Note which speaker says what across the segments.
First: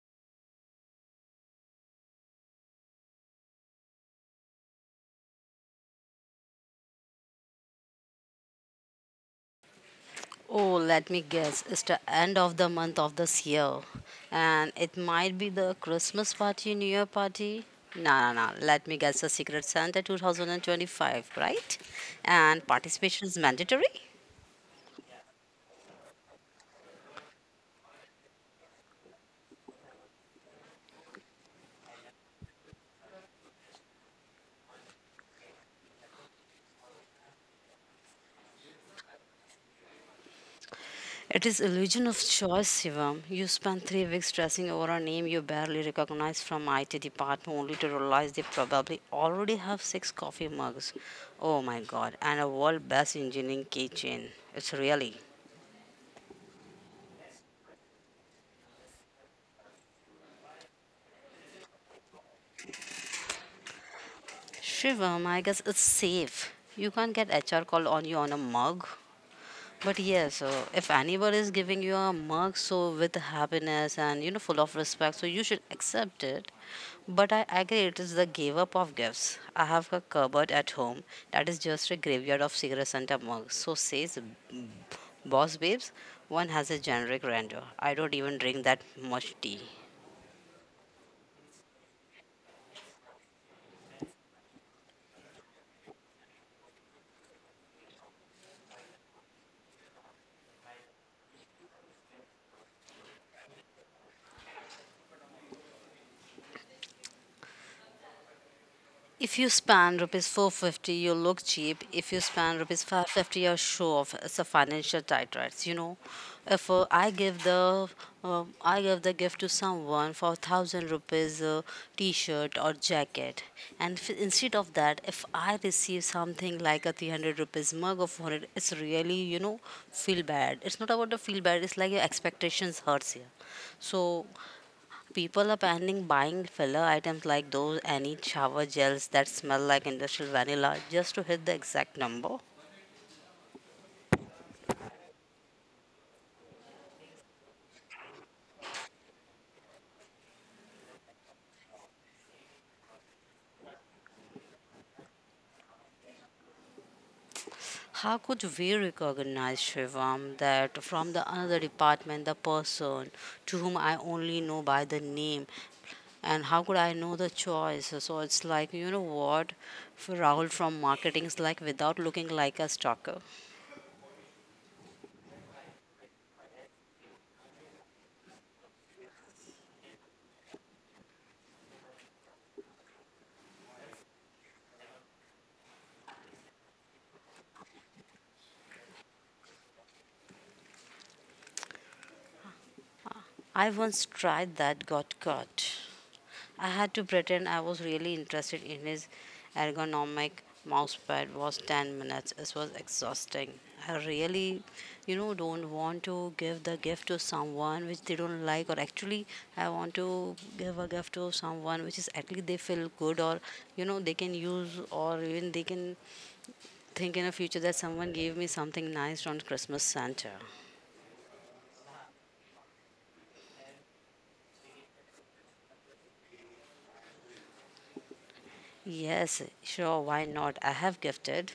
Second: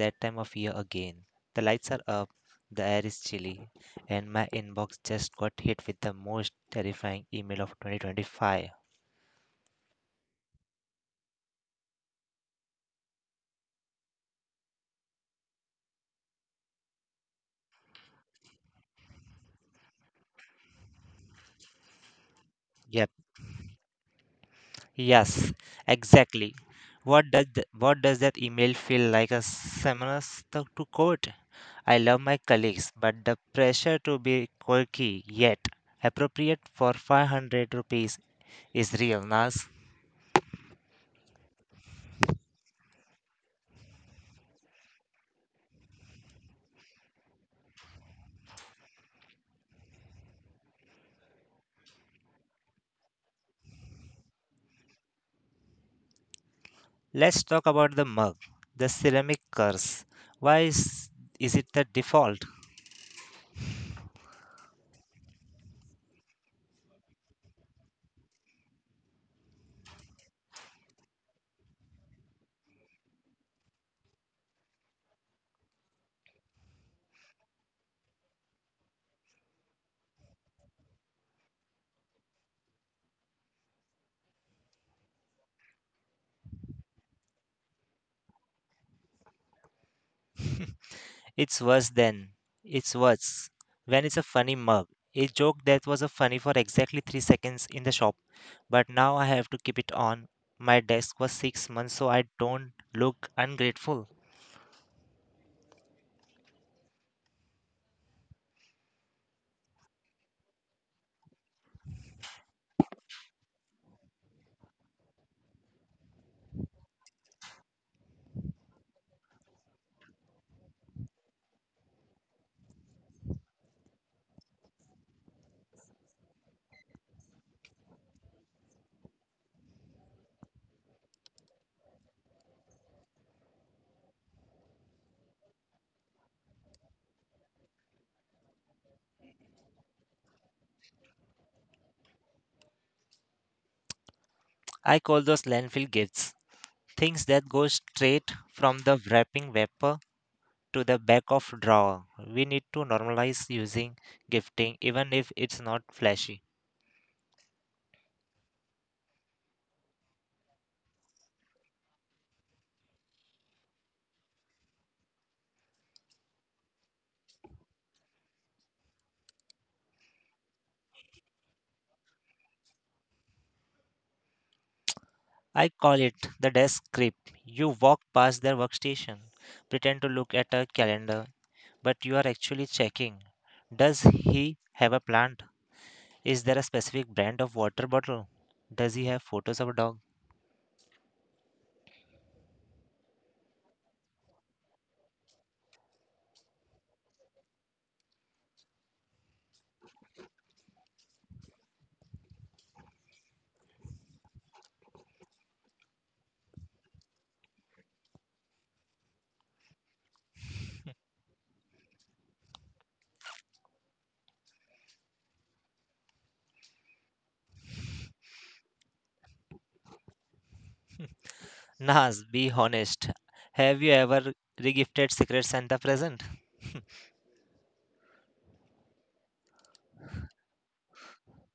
Speaker 1: that time of year again. The lights are up, the air is chilly, and my inbox just got hit with the most terrifying email of 2025.
Speaker 2: Oh, let me guess. It's the end of the month of this year. And it might be the Christmas party, New Year party. No, no, no. Let me guess. The Secret Santa 2025, right? And
Speaker 1: Yep.
Speaker 2: participation is mandatory?
Speaker 1: Yes. Exactly. What does that email feel like a seminar stuck to code? I love my colleagues, but the pressure to be quirky yet appropriate for 500 rupees is real, Nas.
Speaker 2: It is illusion of choice, Shivam. You spend 3 weeks stressing over a name you barely recognize from IT department only to realize they probably already have six coffee mugs. Oh my god, and a world best engineering keychain. It's really.
Speaker 1: Let's talk about the mug, the ceramic curse. Why is it the default?
Speaker 2: Shivam, I guess it's safe. You can't get HR call on you on a mug. But yeah, so if anybody is giving you a mug, so with happiness and full of respect, so you should accept it. But I agree, it is the give up of gifts. I have a cupboard at home that is just a graveyard of cigarettes and a mug. So says b- Boss Babes, one has a generic rando. I don't even drink that much tea.
Speaker 1: It's worse than. It's worse. When it's a funny mug. A joke that was a funny for exactly 3 seconds in the shop, but now I have to keep it on my desk for 6 months so I don't look ungrateful.
Speaker 2: If you spend rupees 450, you look cheap. If you spend rupees 550, you're show off. It's a financial tight rights. If I give the gift to someone for 1,000 rupees t-shirt or jacket, and instead of that, if I receive something like a 300 rupees mug or 400, it's really feel bad. It's not about the feel bad. It's like your expectations hurts here. So people are banning buying filler items like those any shower gels that smell like industrial vanilla just to hit the exact number.
Speaker 1: I call those landfill gifts, things that go straight from the wrapping wrapper to the back of drawer. We need to normalize using gifting even if it's not flashy.
Speaker 2: How could we recognize, Shivam, that from the another department, the person to whom I only know by the name, and how could I know the choice? So it's like you know what, for Rahul from marketing is like without looking like a stalker.
Speaker 1: I call it the desk creep. You walk past their workstation, pretend to look at a calendar, but you are actually checking. Does he have a plant? Is there a specific brand of water bottle? Does he have photos of a dog?
Speaker 2: I once tried that, got caught. I had to pretend I was really interested in his ergonomic mousepad was 10 minutes. It was exhausting. I really, don't want to give the gift to someone which they don't like, or actually, I want to give a gift to someone which is at least they feel good, or they can use, or even they can think in the future that someone gave me something nice on Christmas Santa.
Speaker 1: Nas, be honest. Have you ever regifted Secret Santa present
Speaker 2: Yes, sure, why not? I have gifted.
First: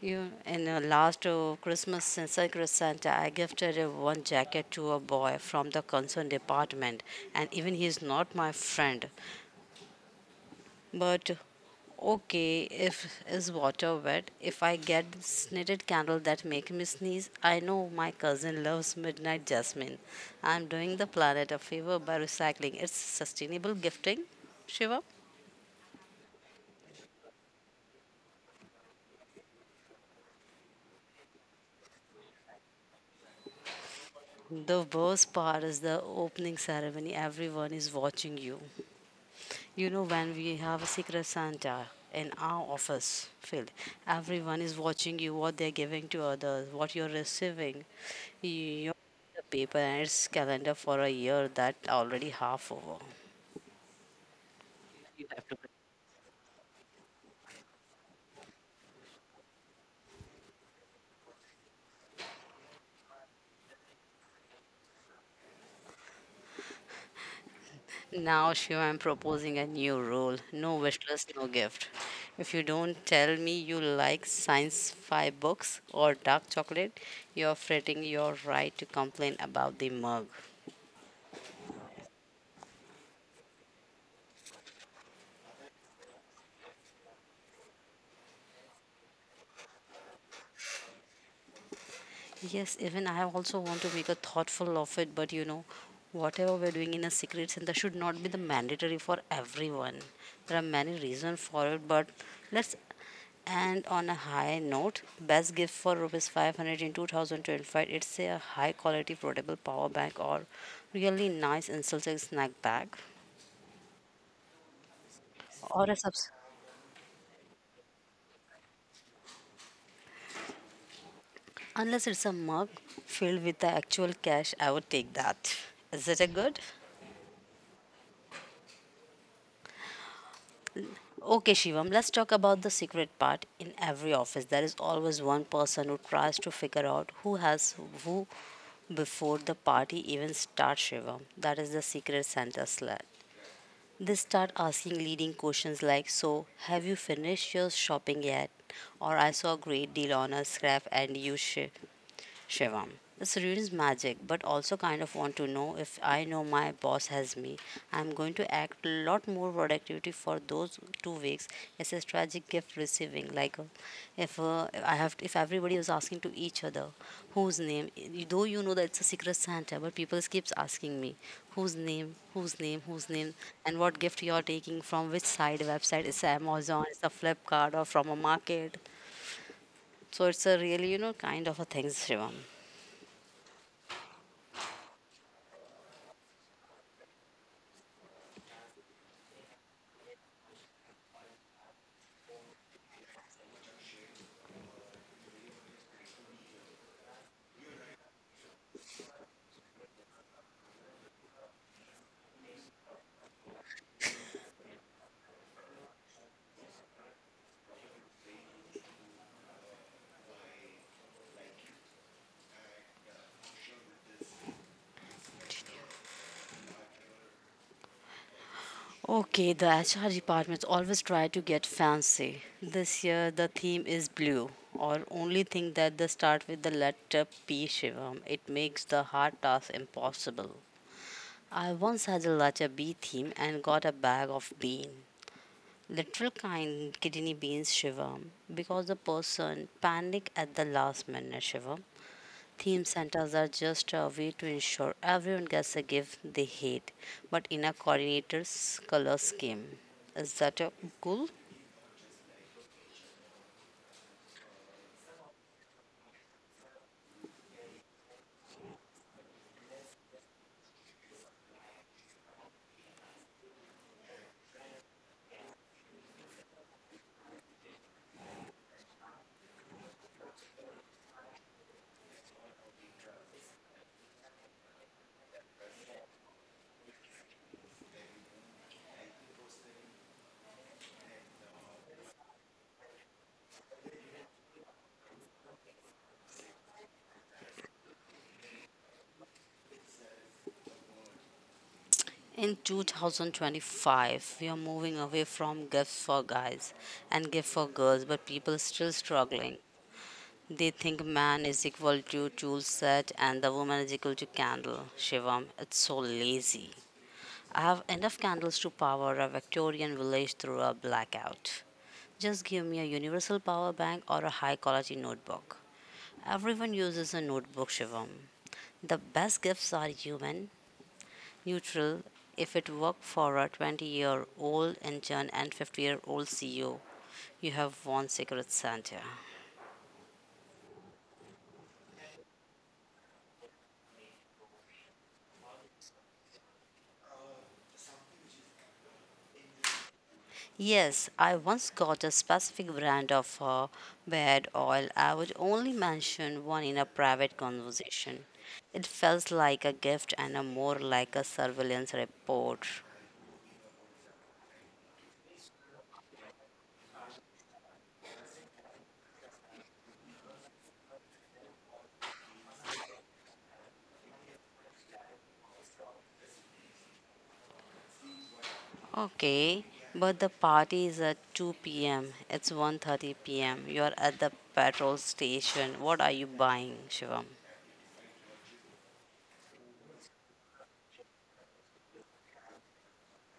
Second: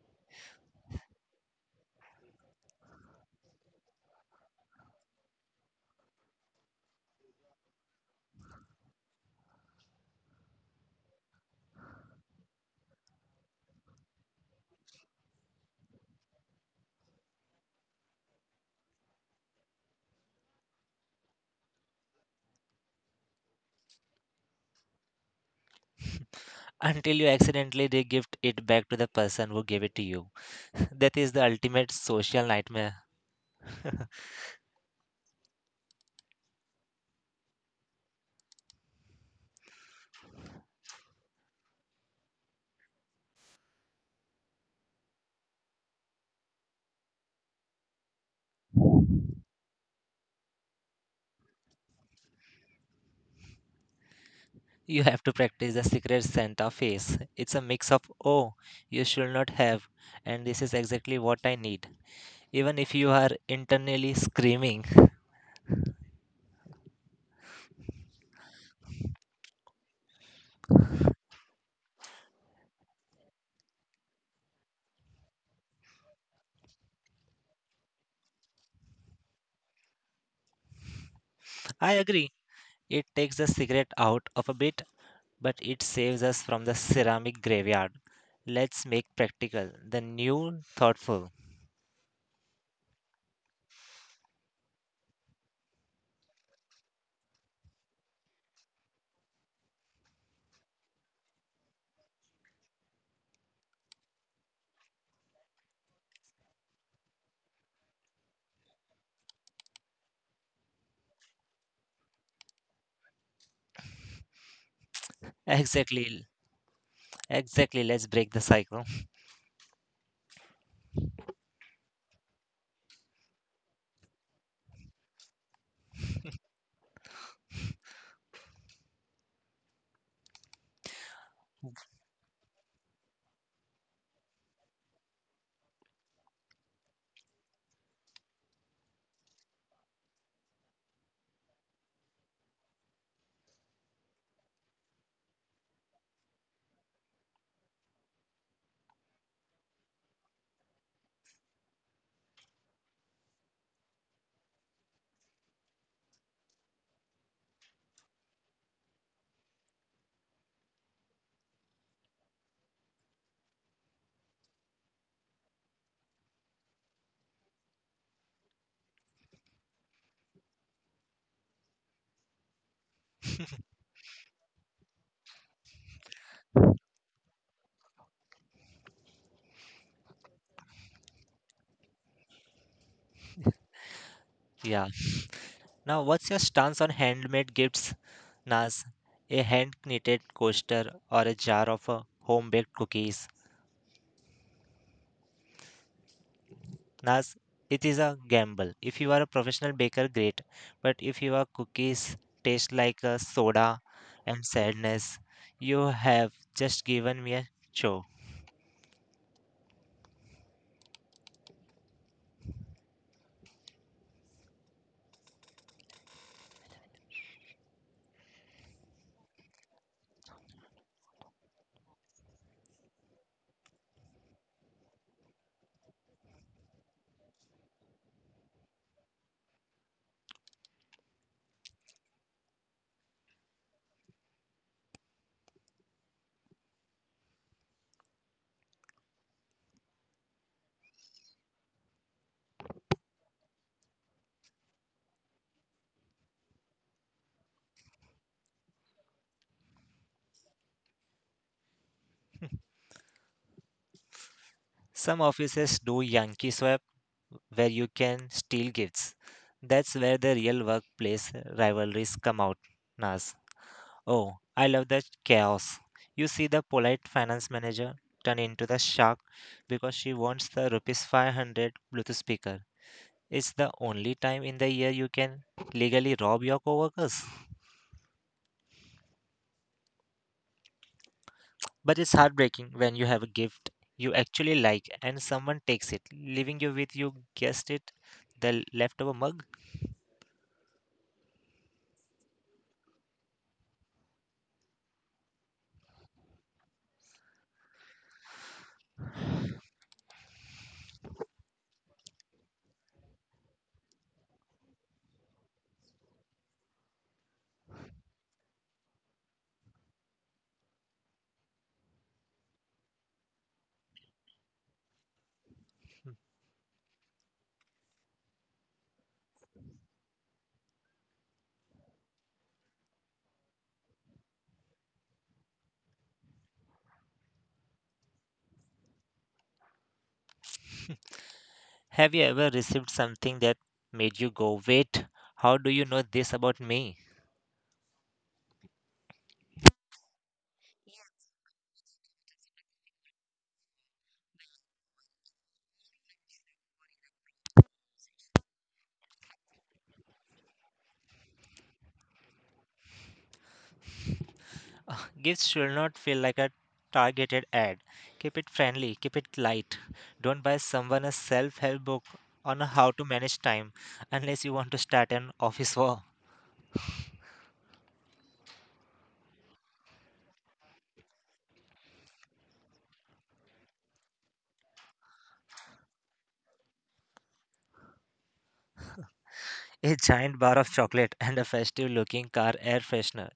Speaker 2: You in the last Christmas since Secret Santa, I gifted one jacket to a boy from the concern department, and even he is not my friend. But okay, if is water wet, if I get this knitted candle that make me sneeze, I know my cousin loves midnight jasmine. I'm doing the planet a favor by recycling. It's sustainable gifting, Shiva.
Speaker 1: until you accidentally regift it back to the person who gave it to you? That is the ultimate social nightmare.
Speaker 2: The worst part is the opening ceremony. Everyone is watching you. When we have a Secret Santa in our office field, everyone is watching you, what they're giving to others, what you're receiving. Your paper and its calendar for a year that already half over.
Speaker 1: You have to practice the secret Santa face. It's a mix of, oh, you should not have, and this is exactly what I need. Even if you are internally screaming,
Speaker 2: Now, Shiva, I'm proposing a new rule, no wish list, no gift. If you don't tell me you like science fi books or dark chocolate, you're fretting your right to complain about the mug.
Speaker 1: I agree. It takes the cigarette out of a bit, but it saves us from the ceramic graveyard. Let's make practical, the new thoughtful.
Speaker 2: Yes, even I also want to make a thoughtful of it, but whatever we're doing in a secret center should not be the mandatory for everyone. There are many reasons for it, but let's end on a high note. Best gift for rupees 500 in 2025. It's a high quality portable power bank or really nice insulated snack bag or a
Speaker 1: Exactly,
Speaker 2: subs.
Speaker 1: exactly. Let's break the cycle.
Speaker 2: Unless it's a mug filled with the actual cash, I would take that. Is it a good? Okay, Shivam, let's talk about the secret part. In every office, there is always one person who tries to figure out who has who before the party even starts, Shivam. That is the secret Santa slut. They start asking leading questions like, so, have you finished your shopping yet? Or, I saw a great deal on a scrap and you should. Shivam, this read is magic, but also kind of want to know if I know my boss has me. I'm going to act a lot more productivity for those 2 weeks. It's a strategic gift receiving. Like if I have, if everybody was asking to each other, whose name? Though you know that it's a secret Santa, but people keeps asking me, whose name, whose name, whose name, and what gift you are taking from which side website? It's Amazon, it's a Flipkart, or from a market. So it's a really kind of a things, Shivam.
Speaker 1: Yeah. Now, what's your stance on handmade gifts, Naz? A hand knitted coaster or a jar of home baked cookies? Nas, it is a gamble. If you are a professional baker, great. But if your cookies taste like a soda and sadness, you have just given me a show.
Speaker 2: Okay, the HR departments always try to get fancy. This year the theme is blue, or only thing that they start with the letter P, Shivam. It makes the hard task impossible. I once had a letter B theme and got a bag of bean. Literal kind kidney beans, Shivam, because the person panicked at the last minute, Shivam. Theme centers are just a way to ensure everyone gets a gift they hate, but in a coordinator's color scheme. Is that a goal?
Speaker 1: Some offices do Yankee swap where you can steal gifts. That's where the real workplace rivalries come out, Nas. Oh, I love the chaos. You see the polite finance manager turn into the shark because she wants the rupees 500 Bluetooth speaker. It's the only time in the year you can legally rob your coworkers. But it's heartbreaking when you have a gift you actually like and someone takes it, leaving you with you guessed it, the leftover mug.
Speaker 2: In 2025, we are moving away from gifts for guys and gifts for girls, but people are still struggling. They think man is equal to tool set and the woman is equal to candle. Shivam, it's so lazy. I have enough candles to power a Victorian village through a blackout. Just give me a universal power bank or a high quality notebook. Everyone uses a notebook, Shivam. The best gifts are human, neutral, if it worked for a 20-year-old intern and 50-year-old CEO. You have won Secret Santa.
Speaker 1: Have you ever received something that made you go, wait, how do you know this about me?
Speaker 2: Yes, I once got a specific brand of bed oil. I would only mention one in a private conversation. It felt like a gift and a more like a surveillance report.
Speaker 1: Gifts should not feel like a targeted ad. Keep it friendly, keep it light. Don't buy someone a self help book on how to manage time unless you want to start an office war.
Speaker 2: Okay, but the party is at 2 p.m. It's 1:30 p.m. You are at the petrol station. What are you buying, Shivam?
Speaker 1: A giant bar of chocolate and a festive looking car air freshener.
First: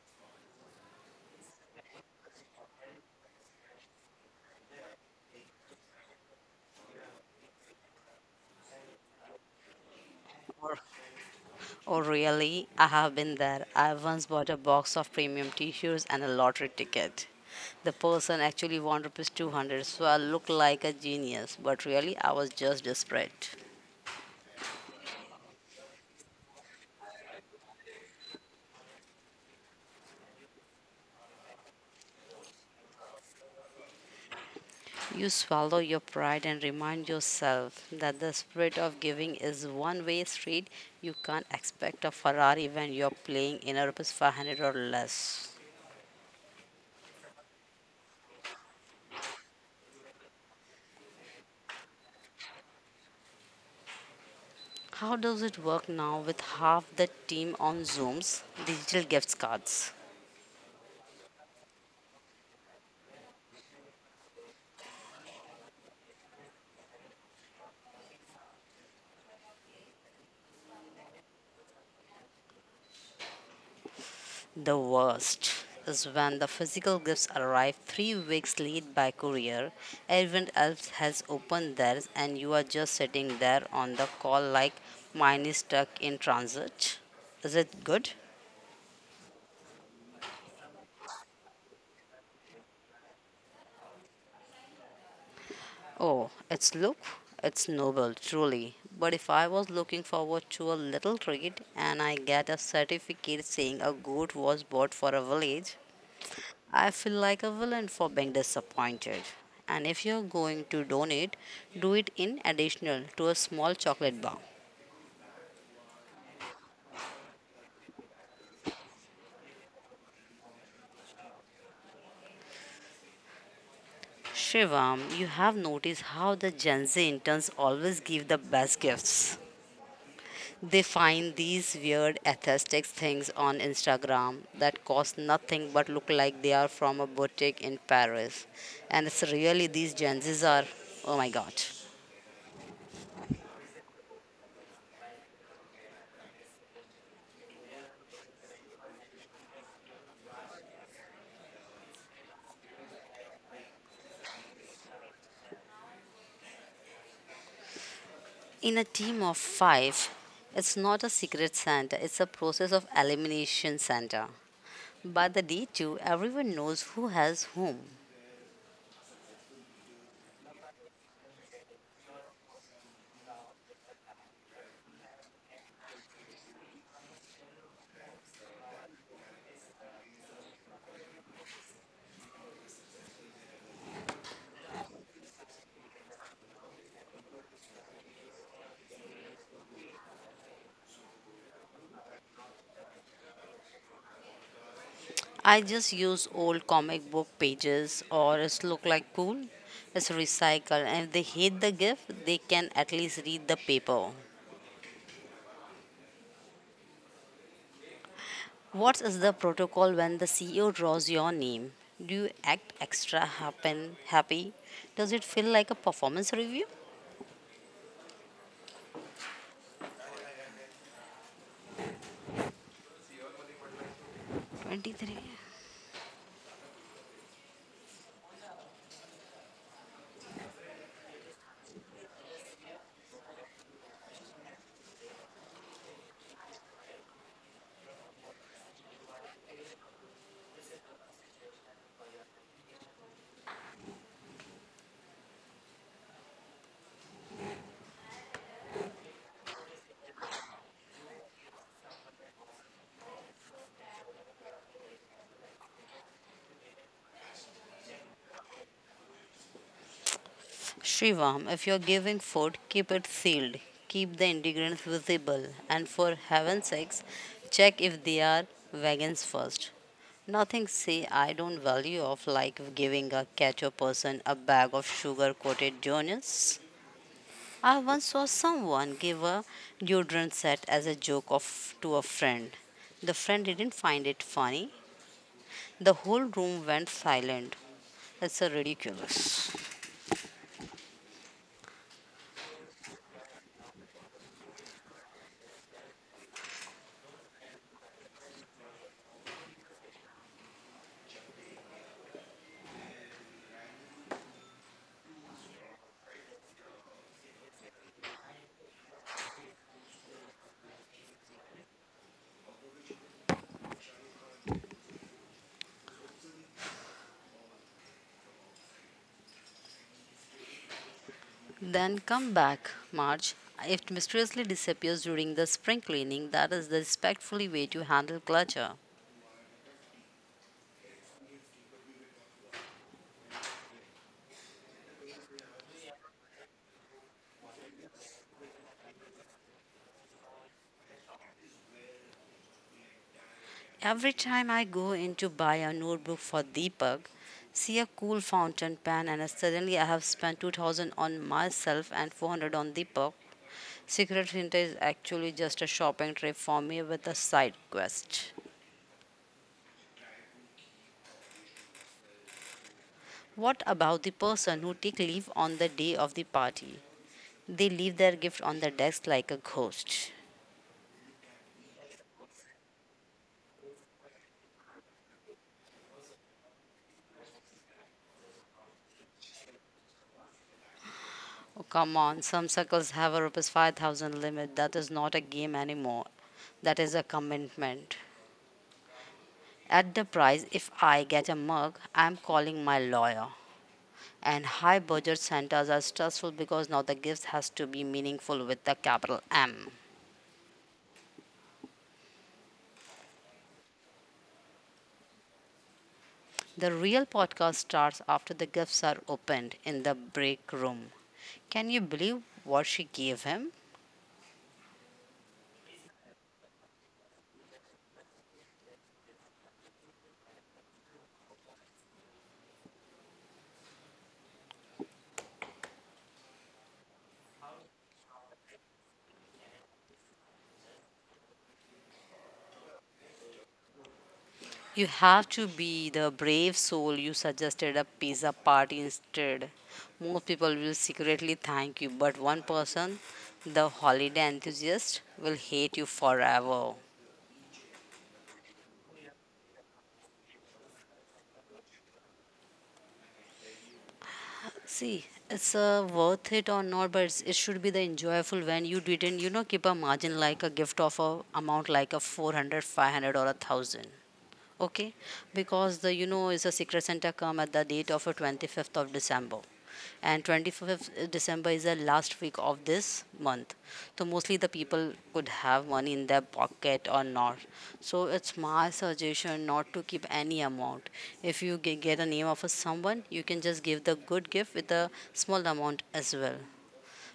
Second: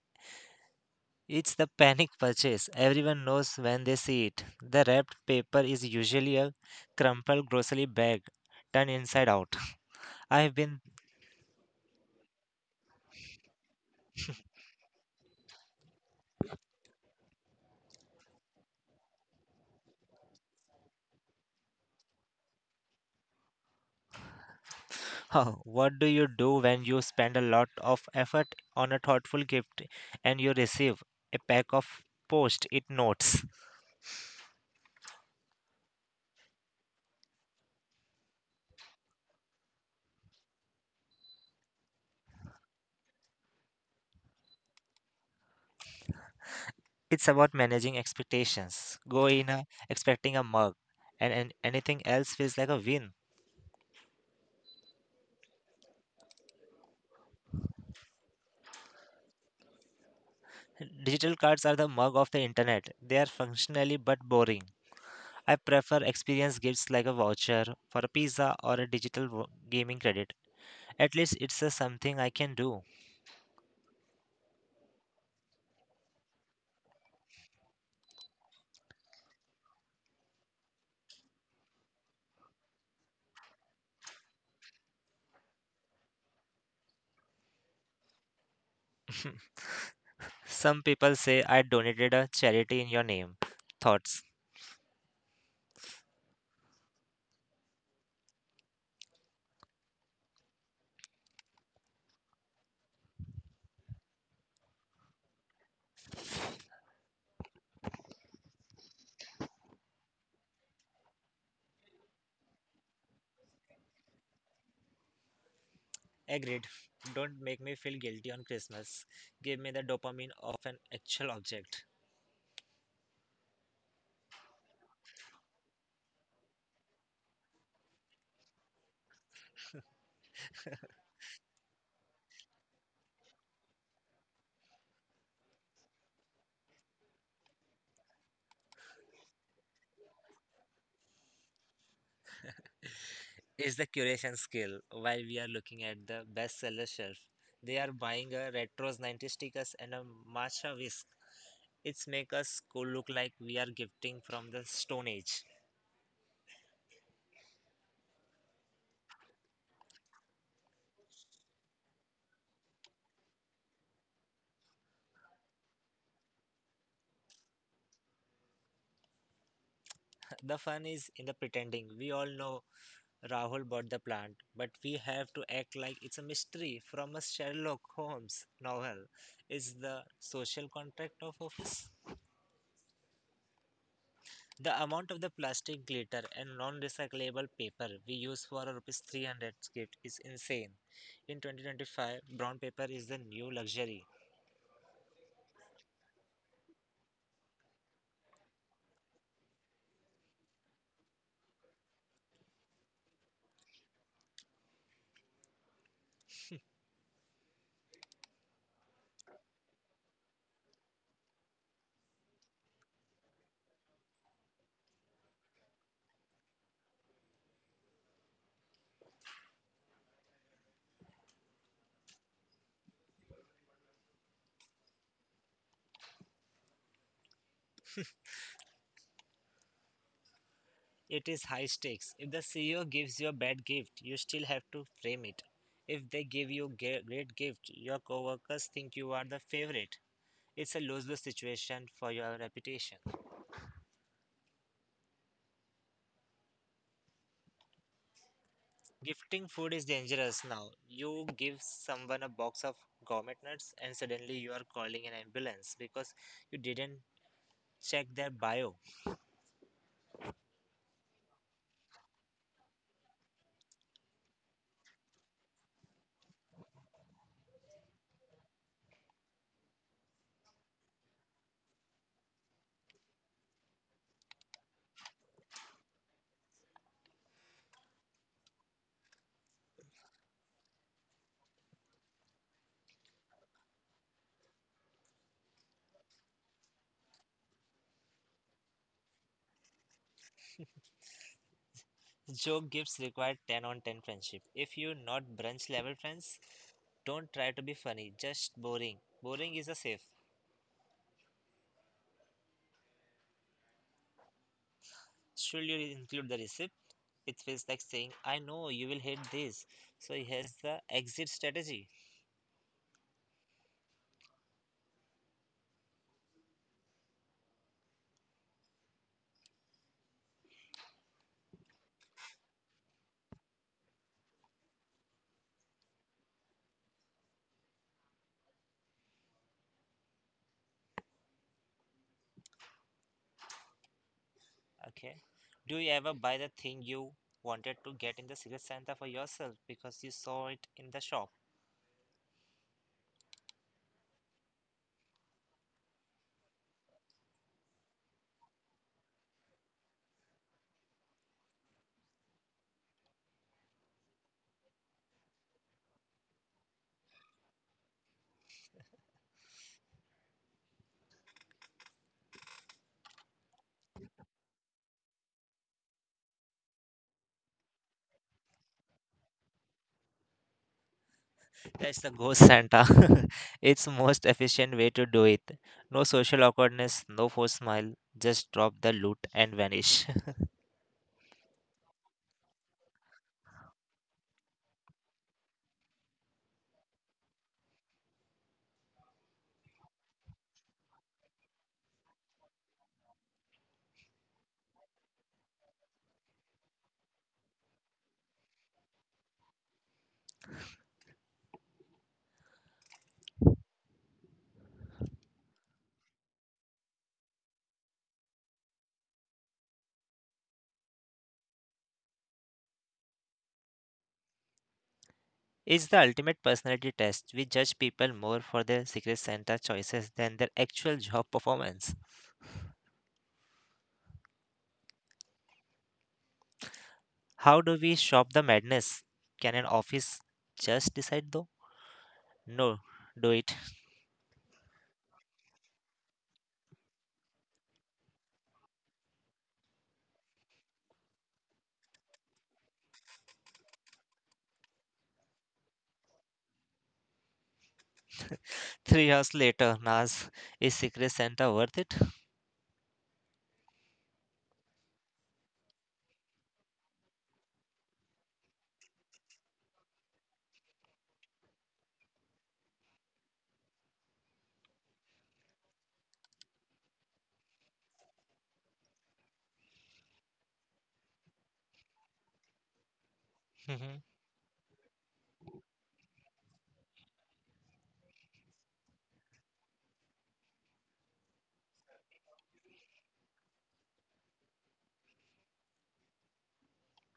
Speaker 1: It's the panic purchase. Everyone knows when they see it. The wrapped paper is usually a crumpled grocery bag turned inside out. I've
Speaker 2: Or
Speaker 1: been.
Speaker 2: oh, really? I have been there. I once bought a box of premium t shirts and a lottery ticket. The person actually won rupees 200, so I looked like a genius, but really I was just desperate.
Speaker 1: What do you do when you spend a lot of effort on a thoughtful gift and you receive a pack of post it notes?
Speaker 2: You swallow your pride and remind yourself that the spirit of giving is one way street. You can't expect a Ferrari when you're playing in a rupees 500 or less.
Speaker 1: It's about managing expectations. Go in a, expecting a mug, and anything else feels like a win.
Speaker 2: How does it work now with half the team on Zoom's digital gift cards?
Speaker 1: Digital cards are the mug of the internet. They are functionally but boring. I prefer experience gifts like a voucher for a pizza or a digital gaming credit. At least it's a something I can do.
Speaker 2: The worst is when the physical gifts arrive 3 weeks late by courier, everyone else has opened theirs, and you are just sitting there on the call like mine is stuck in transit. Is it good?
Speaker 1: Some people say I donated a charity in your name. Thoughts?
Speaker 2: Oh, it's look, it's noble, truly. But if I was looking forward to a little treat and I get a certificate saying a goat was bought for a village, I feel like a villain for being disappointed. And if you're going to donate, do it in additional to a small chocolate bar.
Speaker 1: Agreed. Don't make me feel guilty on Christmas. Give me the dopamine of an actual object.
Speaker 2: Shivam, you have noticed how the Gen Z interns always give the best gifts. They find these weird aesthetic things on Instagram that cost nothing but look like they are from a boutique in Paris. And it's really these Gen Zs are, oh my god.
Speaker 1: Is the curation skill. While we are looking at the bestseller shelf, they are buying a Retros 90 stickers and a matcha whisk. It's make us look like we are gifting from the Stone Age.
Speaker 2: In a team of five, it's not a secret Santa, it's a process of elimination Santa. By the day two, everyone knows who has whom.
Speaker 1: The fun is in the pretending. We all know Rahul bought the plant, but we have to act like it's a mystery from a Sherlock Holmes novel. It's the social contract of office. The amount of the plastic glitter and non-recyclable paper we use for a rupees 300 gift is insane. In 2025, brown paper is the new luxury.
Speaker 2: I just use old comic book pages or it's look like cool. It's recycled and if they hate the gift, they can at least read the paper. What is the protocol when the CEO draws your name? Do you act extra happy? Does it feel like a performance review? 23.
Speaker 1: It is high stakes. If the CEO gives you a bad gift, you still have to frame it. If they give you great gift, your coworkers think you are the favorite. It's a lose-lose situation for your reputation. Gifting food is dangerous now. You give someone a box of gourmet nuts and suddenly you are calling an ambulance because you didn't check their bio.
Speaker 2: Shrivam, if you're giving food, keep it sealed. Keep the ingredients visible. And for heaven's sakes, check if they are vegans first. Nothing say I don't value of like giving a catcher person a bag of sugar coated donuts. I once saw someone give a deodorant set as a joke of to a friend. The friend didn't find it funny. The whole room went silent. It's a ridiculous.
Speaker 1: Joe Gibbs required 10 on 10 friendship. If you're not brunch level friends, don't try to be funny, just boring. Boring is a safe. Should you include the receipt? It feels like saying, I know you will hate this, so here's the exit strategy.
Speaker 2: Then come back, March. If it mysteriously disappears during the spring cleaning, that is the respectfully way to handle clutter.
Speaker 1: Okay. Do you ever buy the thing you wanted to get in the Secret Santa for yourself because you saw it in the shop?
Speaker 2: Every time I go in to buy a notebook for Deepak, see a cool fountain pen, and suddenly I have spent 2000 on myself and 400 on Deepak. Secret Santa is actually just a shopping trip for me with a side quest. What about the person who take leave on the day of the party? They leave their gift on the desk like a ghost.
Speaker 1: That's the ghost Santa. It's most efficient way to do it. No social awkwardness, no forced smile, just drop the loot and vanish.
Speaker 2: Oh, come on. Some circles have a rupees 5,000 limit. That is not a game anymore. That is a commitment. At the price, if I get a mug, I'm calling my lawyer. And high budget centers are stressful because now the gift has to be meaningful with the capital M. The real podcast starts after the gifts are opened in the break room. Can you believe what she gave him?
Speaker 1: It's the ultimate personality test. We judge people more for their secret Santa choices than their actual job performance. How do we shop the madness? Can an office just decide though? No, do it.
Speaker 2: You have to be the brave soul you suggested a pizza party instead. Most people will secretly thank you, but one person, the holiday enthusiast, will hate you forever.
Speaker 1: 3 hours later, Nas, is secret Santa worth it?
Speaker 2: See, it's worth it or not, but it should be the enjoyable when you didn't, you know, keep a margin like a gift of a amount like a 400, 500, or a thousand. Okay, because the you know is a secret Santa come at the date of a 25th of December and 25th December is the last week of this month. So mostly the people could have money in their pocket or not. So it's my suggestion not to keep any amount. If you get a name of a someone, you can just give the good gift with a small amount as well.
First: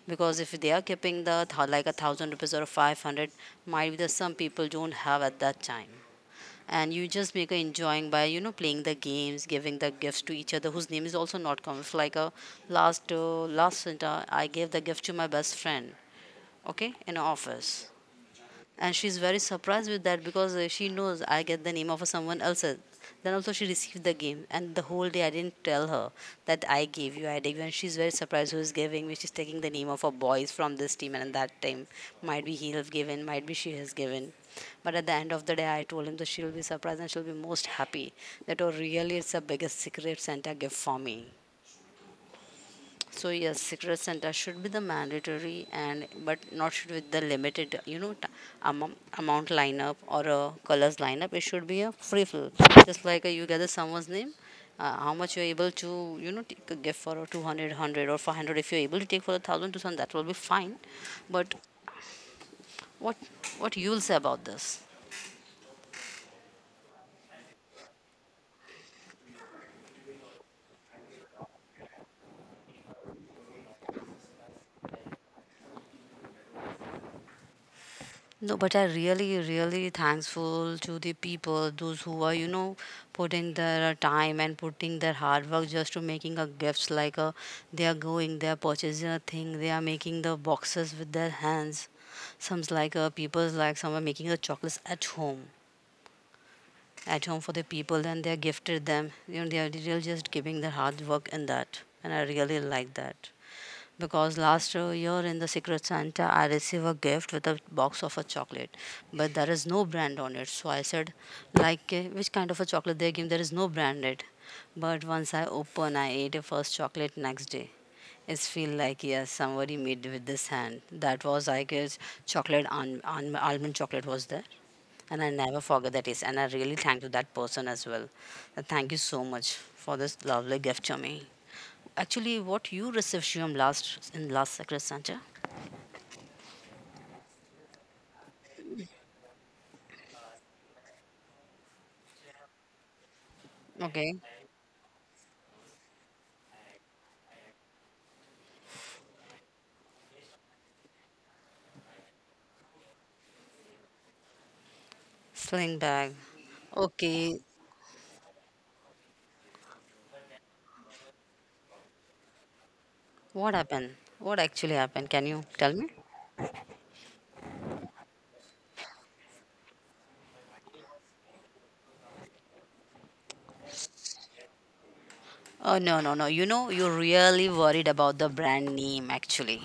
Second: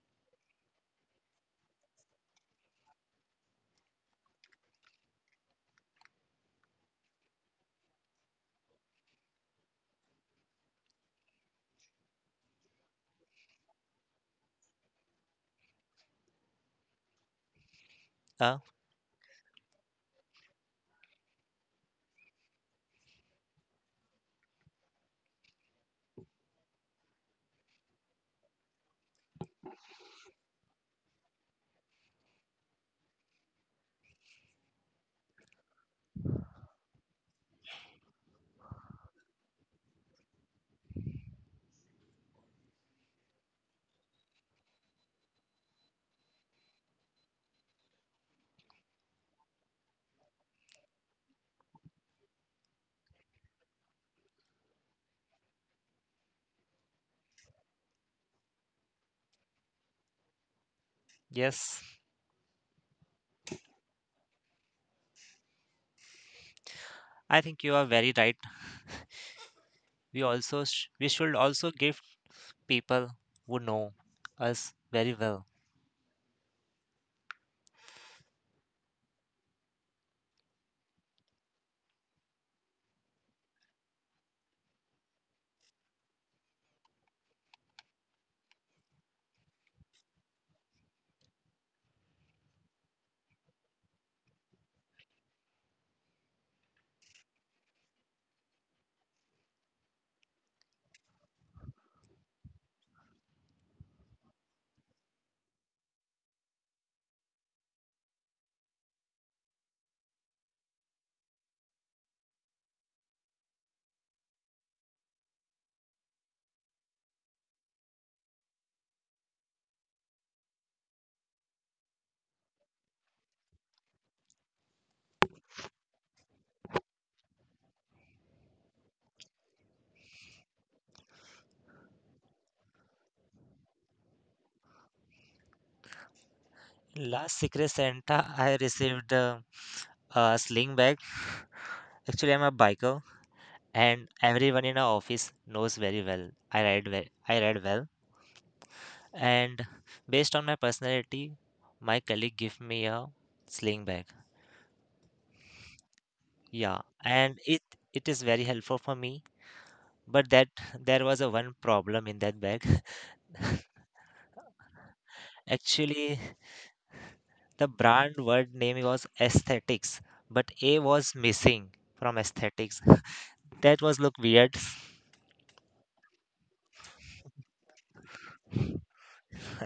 Speaker 2: Because if they are keeping the like a thousand rupees or 500, might be that some people don't have at that time, and you just make a enjoying by you know playing the games giving the gifts to each other whose name is also not common. If like a last last winter I gave the gift to my best friend, okay, in office.
Speaker 1: uh,
Speaker 2: And she's very surprised with that because she knows I get the name of someone else. Then also she received the game, and the whole day I didn't tell her that I gave you, and she's very surprised who is giving me. She's taking the name of a boys from this team, and that time might be he have given, might be she has given. But at the end of the day, I told him that she'll be surprised and she'll be most happy that oh really it's the biggest secret Santa gift for me. So yes, secret center should be the mandatory and but not should with the limited you know amount, amount lineup or a colors lineup. It should be a free flow, just like you gather someone's name. How much you're able to you know take a gift for a 200, hundred or 500, if you're able to take for a thousand, 2,000, that will be fine but
Speaker 1: yes.
Speaker 2: what what you'll say about this.
Speaker 1: I think you are very right. We should also give people who know us very well.
Speaker 2: No, but I really, really thankful to the people, those who are, you know, putting their time and putting their hard work just to making a gifts like a, they are going, they are purchasing a thing, they are making the boxes with their hands. Some's like a people's like some are making the chocolates at home for the people, and they are gifted them. You know, they are really just giving their hard work in that, and I really like that. Because last year in the Secret Santa, I received a gift with a box of a chocolate, but there is no brand on it. So I said, like, eh, which kind of a chocolate they give? There is no branded." But once I open, I ate a first chocolate next day. It feel like yes, somebody made with this hand. That was I guess chocolate on almond chocolate was there, and I never forget that is. And I really thank to that person as well. Thank you so much for this lovely gift to me. Actually, what you received Shivam last in last secret Santa?
Speaker 1: Last Secret Santa, I received a sling bag. Actually, I'm a biker, and
Speaker 2: Okay,
Speaker 1: everyone in our office knows very well. I ride well. I ride well, and based on my personality, my colleague gave me a sling bag.
Speaker 2: sling bag.
Speaker 1: Yeah, and
Speaker 2: Okay,
Speaker 1: it is very helpful for me. But that there was a one problem in that bag.
Speaker 2: what happened? What actually happened? Can you tell me?
Speaker 1: Actually, the brand word name was aesthetics, but A was missing from aesthetics. That was look weird.
Speaker 2: Oh no no no! You know you're really worried about the brand name. Actually,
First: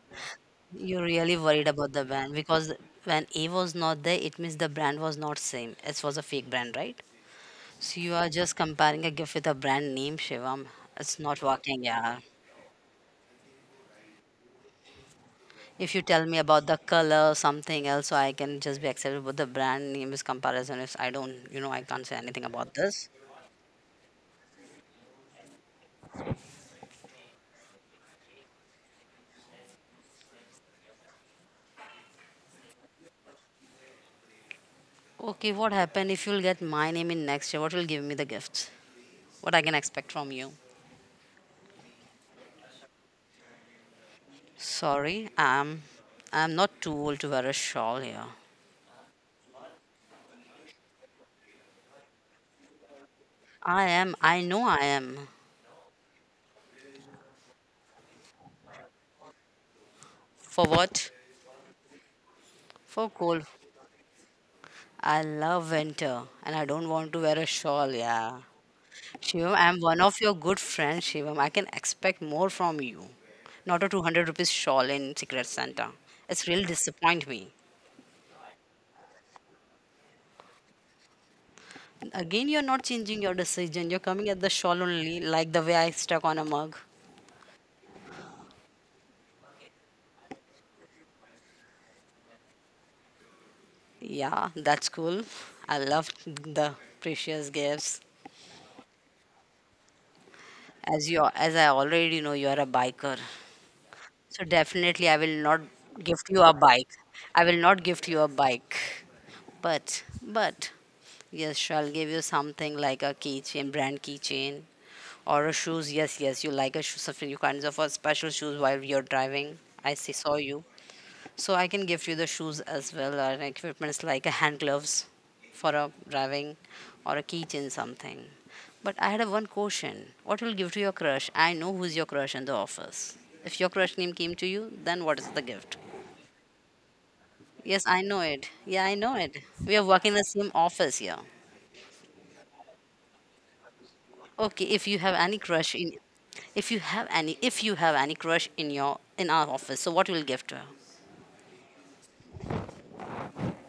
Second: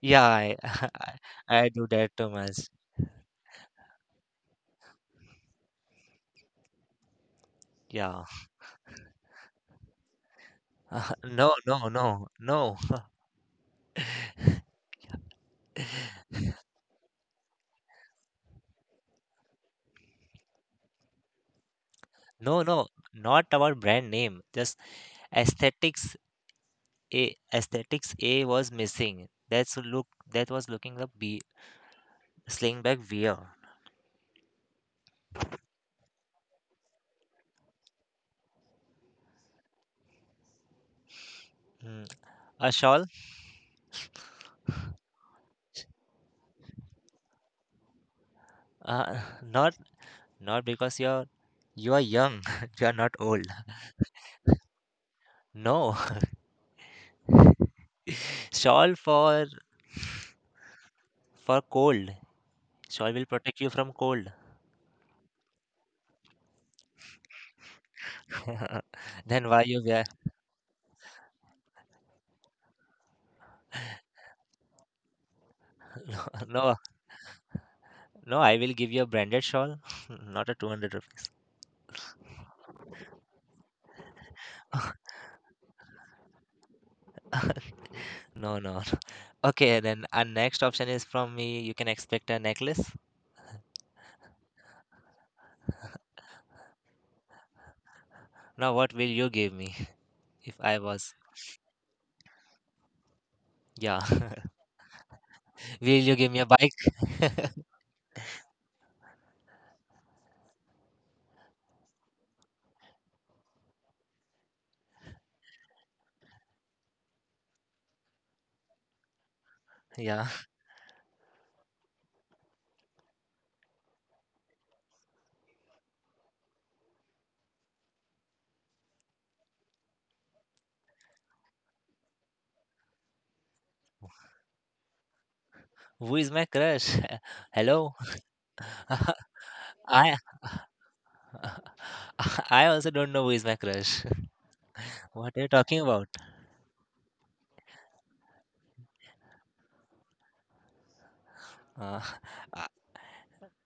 Speaker 1: Yeah,
Speaker 2: you're really worried
Speaker 1: I do
Speaker 2: about the
Speaker 1: that too
Speaker 2: brand
Speaker 1: much.
Speaker 2: because when A was not there, it means the brand was not same. It was a fake brand, right? So you
Speaker 1: Yeah.
Speaker 2: are just comparing a gift with a brand name, Shivam. It's not
Speaker 1: No,
Speaker 2: working,
Speaker 1: no,
Speaker 2: yeah.
Speaker 1: no, no,
Speaker 2: If you tell me about the color, something else, so I can just be excited. But the brand name is comparison. If I don't, you know, I can't say anything
Speaker 1: no,
Speaker 2: about
Speaker 1: no.
Speaker 2: this.
Speaker 1: Not about brand name. Just aesthetics. A aesthetics A was missing. That's look. That was looking up B sling back weird.
Speaker 2: Okay, what happened if you'll get my name in next year? What will give me the gift? What I can expect from you?
Speaker 1: Mm, a shawl?
Speaker 2: Sorry, I'm not too old to wear a shawl here.
Speaker 1: Uh, not not because you are young. You are not old.
Speaker 2: I am. I know I am.
Speaker 1: No. Shawl
Speaker 2: For what?
Speaker 1: for cold.
Speaker 2: For
Speaker 1: Shawl will
Speaker 2: cold.
Speaker 1: protect you from cold.
Speaker 2: I love winter, and I don't want to wear a shawl. Yeah.
Speaker 1: Then
Speaker 2: Shivam,
Speaker 1: why
Speaker 2: I'm
Speaker 1: you
Speaker 2: one
Speaker 1: wear?
Speaker 2: of your good friends, Shivam. I can expect more from you. Not a 200 rupees shawl in Secret Santa. It's really
Speaker 1: No,
Speaker 2: disappoint me.
Speaker 1: no. I will give you a branded shawl, not a 200 rupees.
Speaker 2: Again, you're not changing your decision. You're coming at the shawl only, like the way I stuck on a mug.
Speaker 1: No, no. Okay, then our next option is from me. You can expect a necklace.
Speaker 2: Yeah, that's cool. I love the precious gifts.
Speaker 1: Now, what will you give me if I was?
Speaker 2: As I already know, you are a biker.
Speaker 1: Yeah.
Speaker 2: So definitely, I will not
Speaker 1: Will you
Speaker 2: gift
Speaker 1: give
Speaker 2: you
Speaker 1: me a
Speaker 2: a
Speaker 1: bike?
Speaker 2: bike. I will not gift you a bike. But, yes, she'll give you something like a keychain, brand keychain, or a shoes. Yes, yes, you like a shoe, something you kind of a special shoes while you're driving.
Speaker 1: Yeah.
Speaker 2: Saw you. So I can gift you the shoes as well, or an equipments like a hand gloves for a driving, or a keychain something. But I had a one question: What will give to your crush? I know who's your crush in the office. If your crush name came to you, then what is the gift?
Speaker 1: Who is my crush?
Speaker 2: Yes,
Speaker 1: Hello.
Speaker 2: I know it. Yeah, I know it. We are working in
Speaker 1: I
Speaker 2: the same office here.
Speaker 1: I also don't know who is my crush.
Speaker 2: Okay, if you have any
Speaker 1: What are you
Speaker 2: crush
Speaker 1: talking
Speaker 2: in,
Speaker 1: about?
Speaker 2: if you have any, if you have any crush in your in our office, so what will give to her?
Speaker 1: Uh, I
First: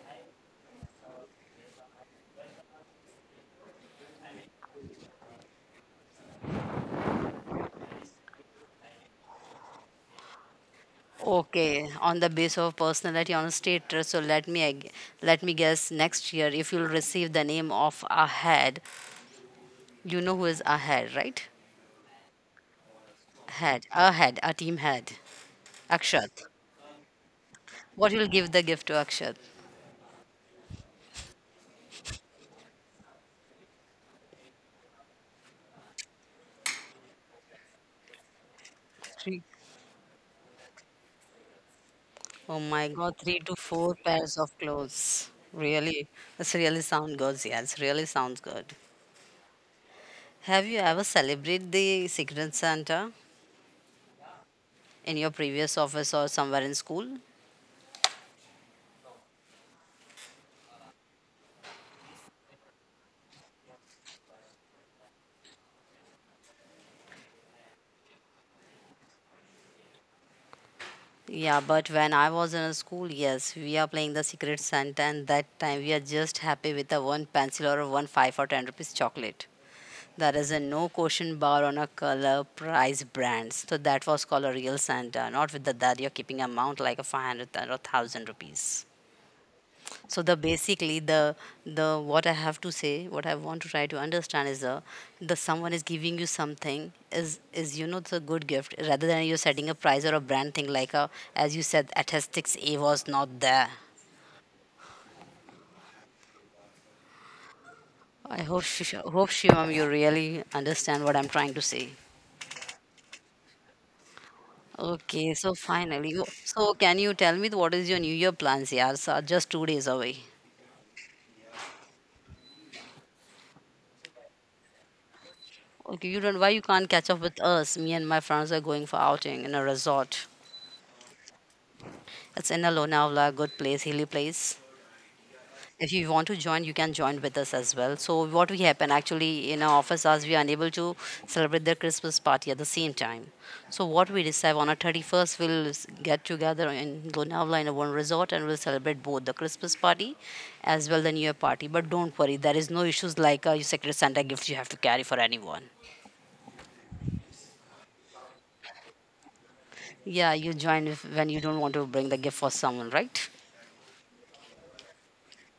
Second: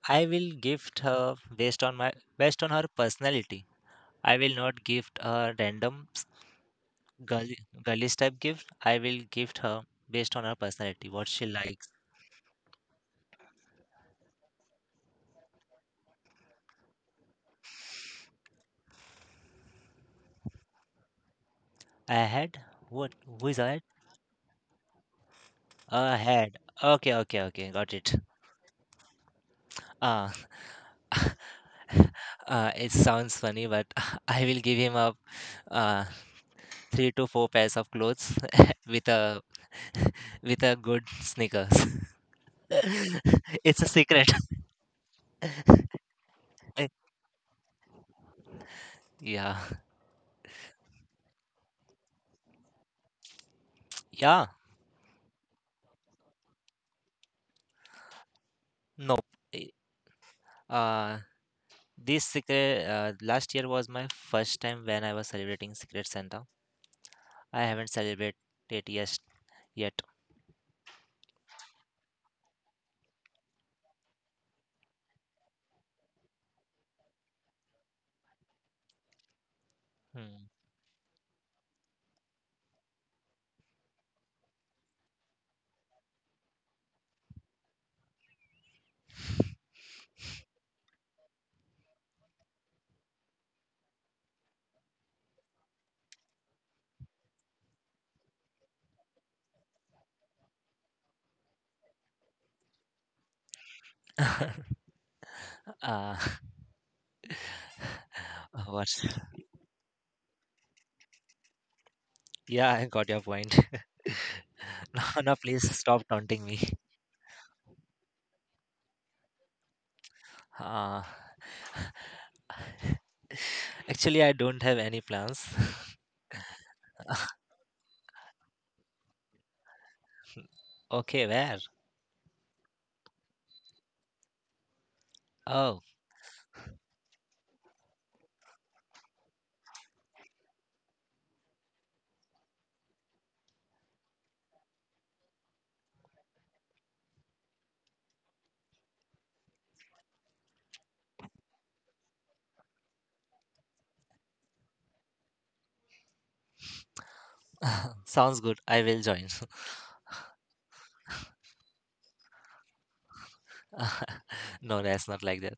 Speaker 1: I will gift her based on my based on her personality. I will not gift a random girly girly type gift. I will gift her based on her personality, what she
Speaker 2: Okay,
Speaker 1: likes.
Speaker 2: on the basis of personality on a state trust, so let me let me guess next year if you'll receive the name of a head, you know who is a head, right?
Speaker 1: A head? What? Who is that?
Speaker 2: Head, a team head,
Speaker 1: A
Speaker 2: Akshat.
Speaker 1: head. Okay, okay, okay. Got
Speaker 2: What
Speaker 1: it.
Speaker 2: you will give the gift to Akshat?
Speaker 1: Uh, it sounds funny, but I will give him a uh, three to four pairs of clothes with a
Speaker 2: Three.
Speaker 1: with a good sneakers.
Speaker 2: Oh my God, three to
Speaker 1: It's a
Speaker 2: four
Speaker 1: secret.
Speaker 2: pairs of clothes.
Speaker 1: Eh,
Speaker 2: Really, this really sounds good. Yes, really sounds good.
Speaker 1: yeah,
Speaker 2: Have you ever celebrated the Secret Santa
Speaker 1: yeah,
Speaker 2: in your previous office or somewhere in school?
Speaker 1: no. eh, Uh, this secret last year was my first time when I was celebrating Secret Santa. I haven't celebrated it yet.
Speaker 2: Yeah, but when I was in a school, yes, we are playing the Secret Santa, and that time we are just happy with a one pencil or 1 5 or ten rupees chocolate. There
Speaker 1: Hmm.
Speaker 2: is a no question bar on a color price brands. So that was called a real Santa, not with the that you're keeping amount like a 500 or 1,000 rupees. So the basically the what I have to say, what I want to try to understand is the someone is giving you something is you know the good gift rather than you're setting a price or a brand thing like a, as you said statistics A was not there.
Speaker 1: uh,
Speaker 2: I hope
Speaker 1: what?
Speaker 2: Sh- hope shivam you really understand what I'm trying to say.
Speaker 1: Yeah, I got your point. No,
Speaker 2: Okay,
Speaker 1: no,
Speaker 2: so
Speaker 1: please stop
Speaker 2: finally
Speaker 1: taunting me.
Speaker 2: so can you tell me what is your new year plans, yeah, so just two days away.
Speaker 1: Uh, Actually, I don't have any plans.
Speaker 2: Okay, you don't, why you can't catch up with us? Me and my friends are going for outing in a resort.
Speaker 1: Okay, where?
Speaker 2: It's in Lonavala, a good place, hilly place.
Speaker 1: Oh,
Speaker 2: If you want to join, you can join with us as well. So what we happen actually in our office hours, we are unable to celebrate the Christmas party at the same time. So what we decide on our 31st, we'll get together in Lonavala in a one resort and we'll celebrate both the Christmas party as well the New Year party. But don't worry, there is no issues like your Secret Santa gift you have to carry for anyone.
Speaker 1: sounds good. I will join.
Speaker 2: Yeah, you join if, when you don't want to bring the gift for someone, right?
Speaker 1: No, that's not like that.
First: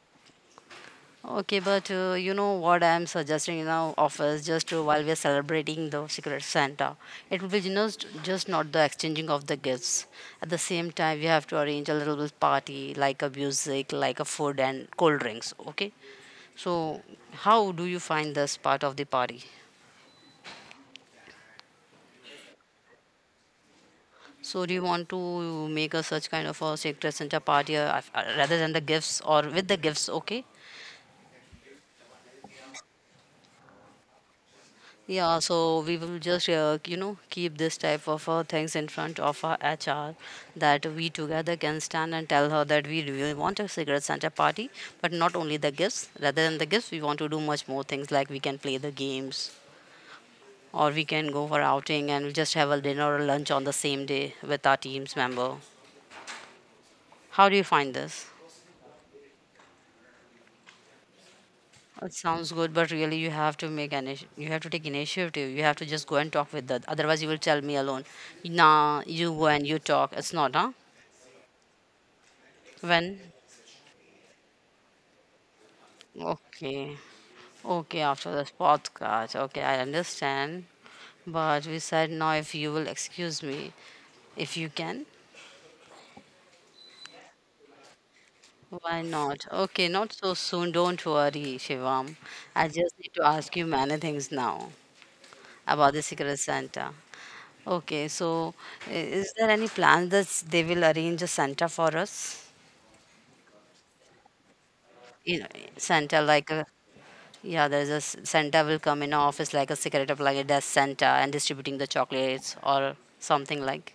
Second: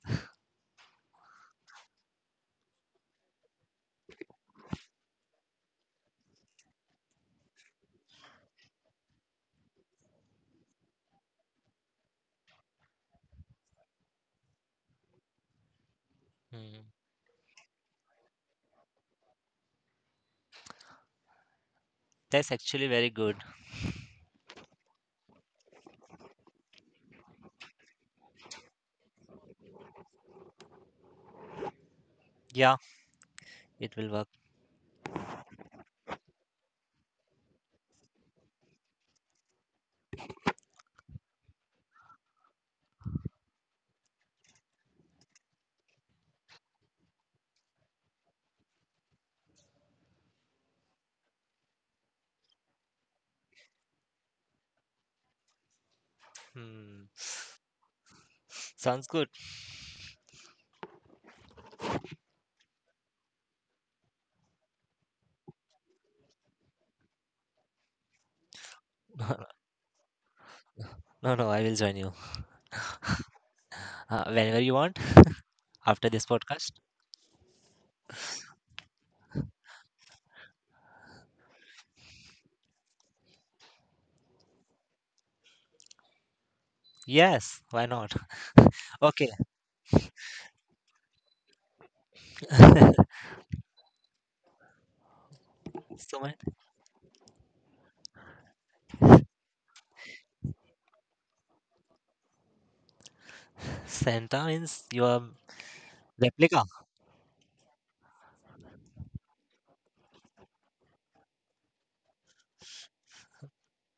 Speaker 2: Okay, but you know what I'm suggesting in our office just while we're celebrating the Secret Santa. It will be you know, just not the exchanging of the gifts. At the same time, we have to arrange a little bit party, like a music, like a food and cold drinks. Okay,
Speaker 1: Hmm.
Speaker 2: so how do you find this part of the party?
Speaker 1: That's actually very good.
Speaker 2: So do you want to make a such kind of a Secret Santa party rather than the gifts or with the gifts? Okay,
Speaker 1: Yeah, it will work.
Speaker 2: yeah, so we will just, you know, keep this type of things in front of our HR that we together can stand and tell her that we really want a cigarette Santa party, but not only the gifts. Rather than the gifts, we want to do much more things like we can play the games or we can go for outing and just have a dinner or lunch on the same day with our team's member.
Speaker 1: Hmm.
Speaker 2: How do you find this?
Speaker 1: Sounds good.
Speaker 2: It sounds good, but really you have to make an you have to take initiative. You have to just go and talk with that. Otherwise, you will tell me alone. Nah, you go and you talk. It's not, huh?
Speaker 1: No, no, no, I will join you
Speaker 2: When?
Speaker 1: whenever you want after this podcast.
Speaker 2: Okay, okay. After this podcast, okay, I understand. But we said now, if you will excuse me, if you can,
Speaker 1: Yes, why not?
Speaker 2: why
Speaker 1: Okay,
Speaker 2: not? Okay, not so soon. Don't worry, Shivam. I just need to ask you many things now about the
Speaker 1: so my
Speaker 2: Secret Santa. Okay, so is there any plan that they will arrange a Santa for us?
Speaker 1: Santa means your
Speaker 2: You know, Santa like
Speaker 1: replica.
Speaker 2: a yeah, there's a Santa will come in our office like a secret of like a desk Santa and distributing the chocolates or something like.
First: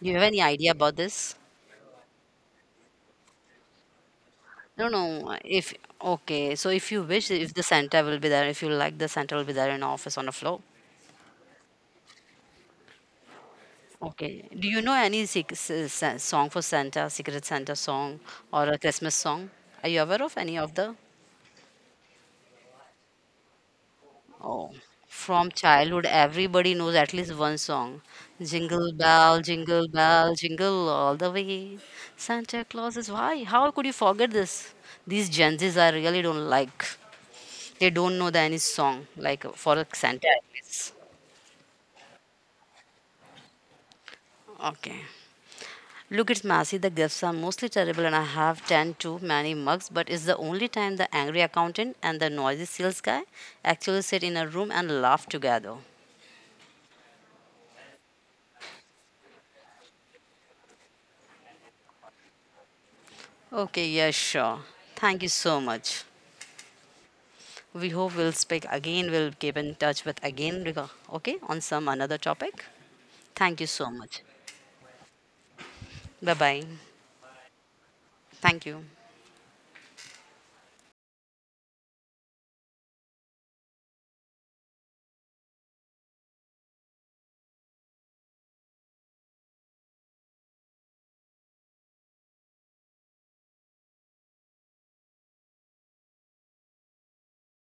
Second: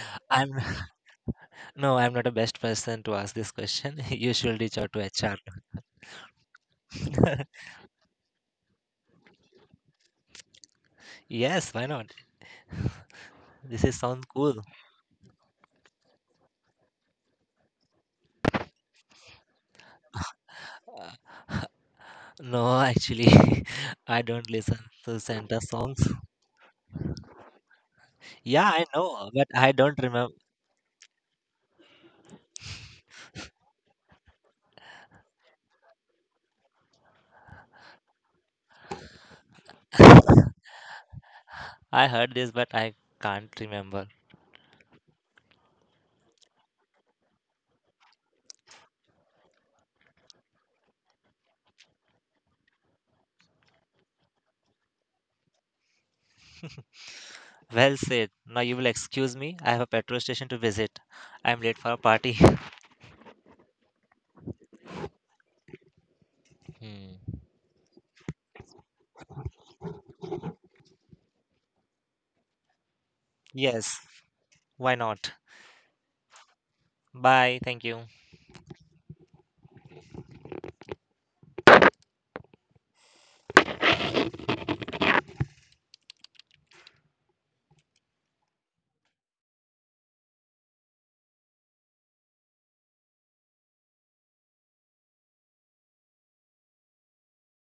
Speaker 2: Do you have any
Speaker 1: I'm
Speaker 2: idea about this?
Speaker 1: no, I'm not a best person to ask this question. You should reach
Speaker 2: No,
Speaker 1: out to HR.
Speaker 2: no. If Okay, so if you wish, if the Santa will be there, if you like, the Santa will be there in office on the floor.
Speaker 1: Yes, why not? This is sounds
Speaker 2: Okay.
Speaker 1: cool.
Speaker 2: Do you know any song for Santa, Secret Santa song, or a Christmas song? Are you aware of any of the?
Speaker 1: No, actually, I don't
Speaker 2: Oh,
Speaker 1: listen to
Speaker 2: from
Speaker 1: Santa songs.
Speaker 2: childhood, everybody knows at least one song.
Speaker 1: Yeah, I
Speaker 2: Jingle
Speaker 1: know,
Speaker 2: bell,
Speaker 1: but I
Speaker 2: jingle
Speaker 1: don't remember.
Speaker 2: bell, jingle all the way. Santa Claus is why? How could you forget this? These Gen Zs I really don't like. They don't know the any song like for a Santa at least.
Speaker 1: I heard this, but I can't remember.
Speaker 2: Okay. Look, it's messy. The gifts are mostly terrible, and I have 10 too many mugs. But it's the only time the angry accountant and the noisy sales guy actually sit in a room and laugh together.
Speaker 1: Well said. Now you will excuse me. I have a petrol station to visit. I'm late for a party.
Speaker 2: Okay, yeah, sure. Thank you so much.
Speaker 1: Hmm.
Speaker 2: We hope we'll speak again. We'll keep in touch with again, okay, on some another topic. Thank you so
Speaker 1: Yes,
Speaker 2: much.
Speaker 1: why not?
Speaker 2: Bye bye.
Speaker 1: Bye. Thank you.
Speaker 2: Thank you.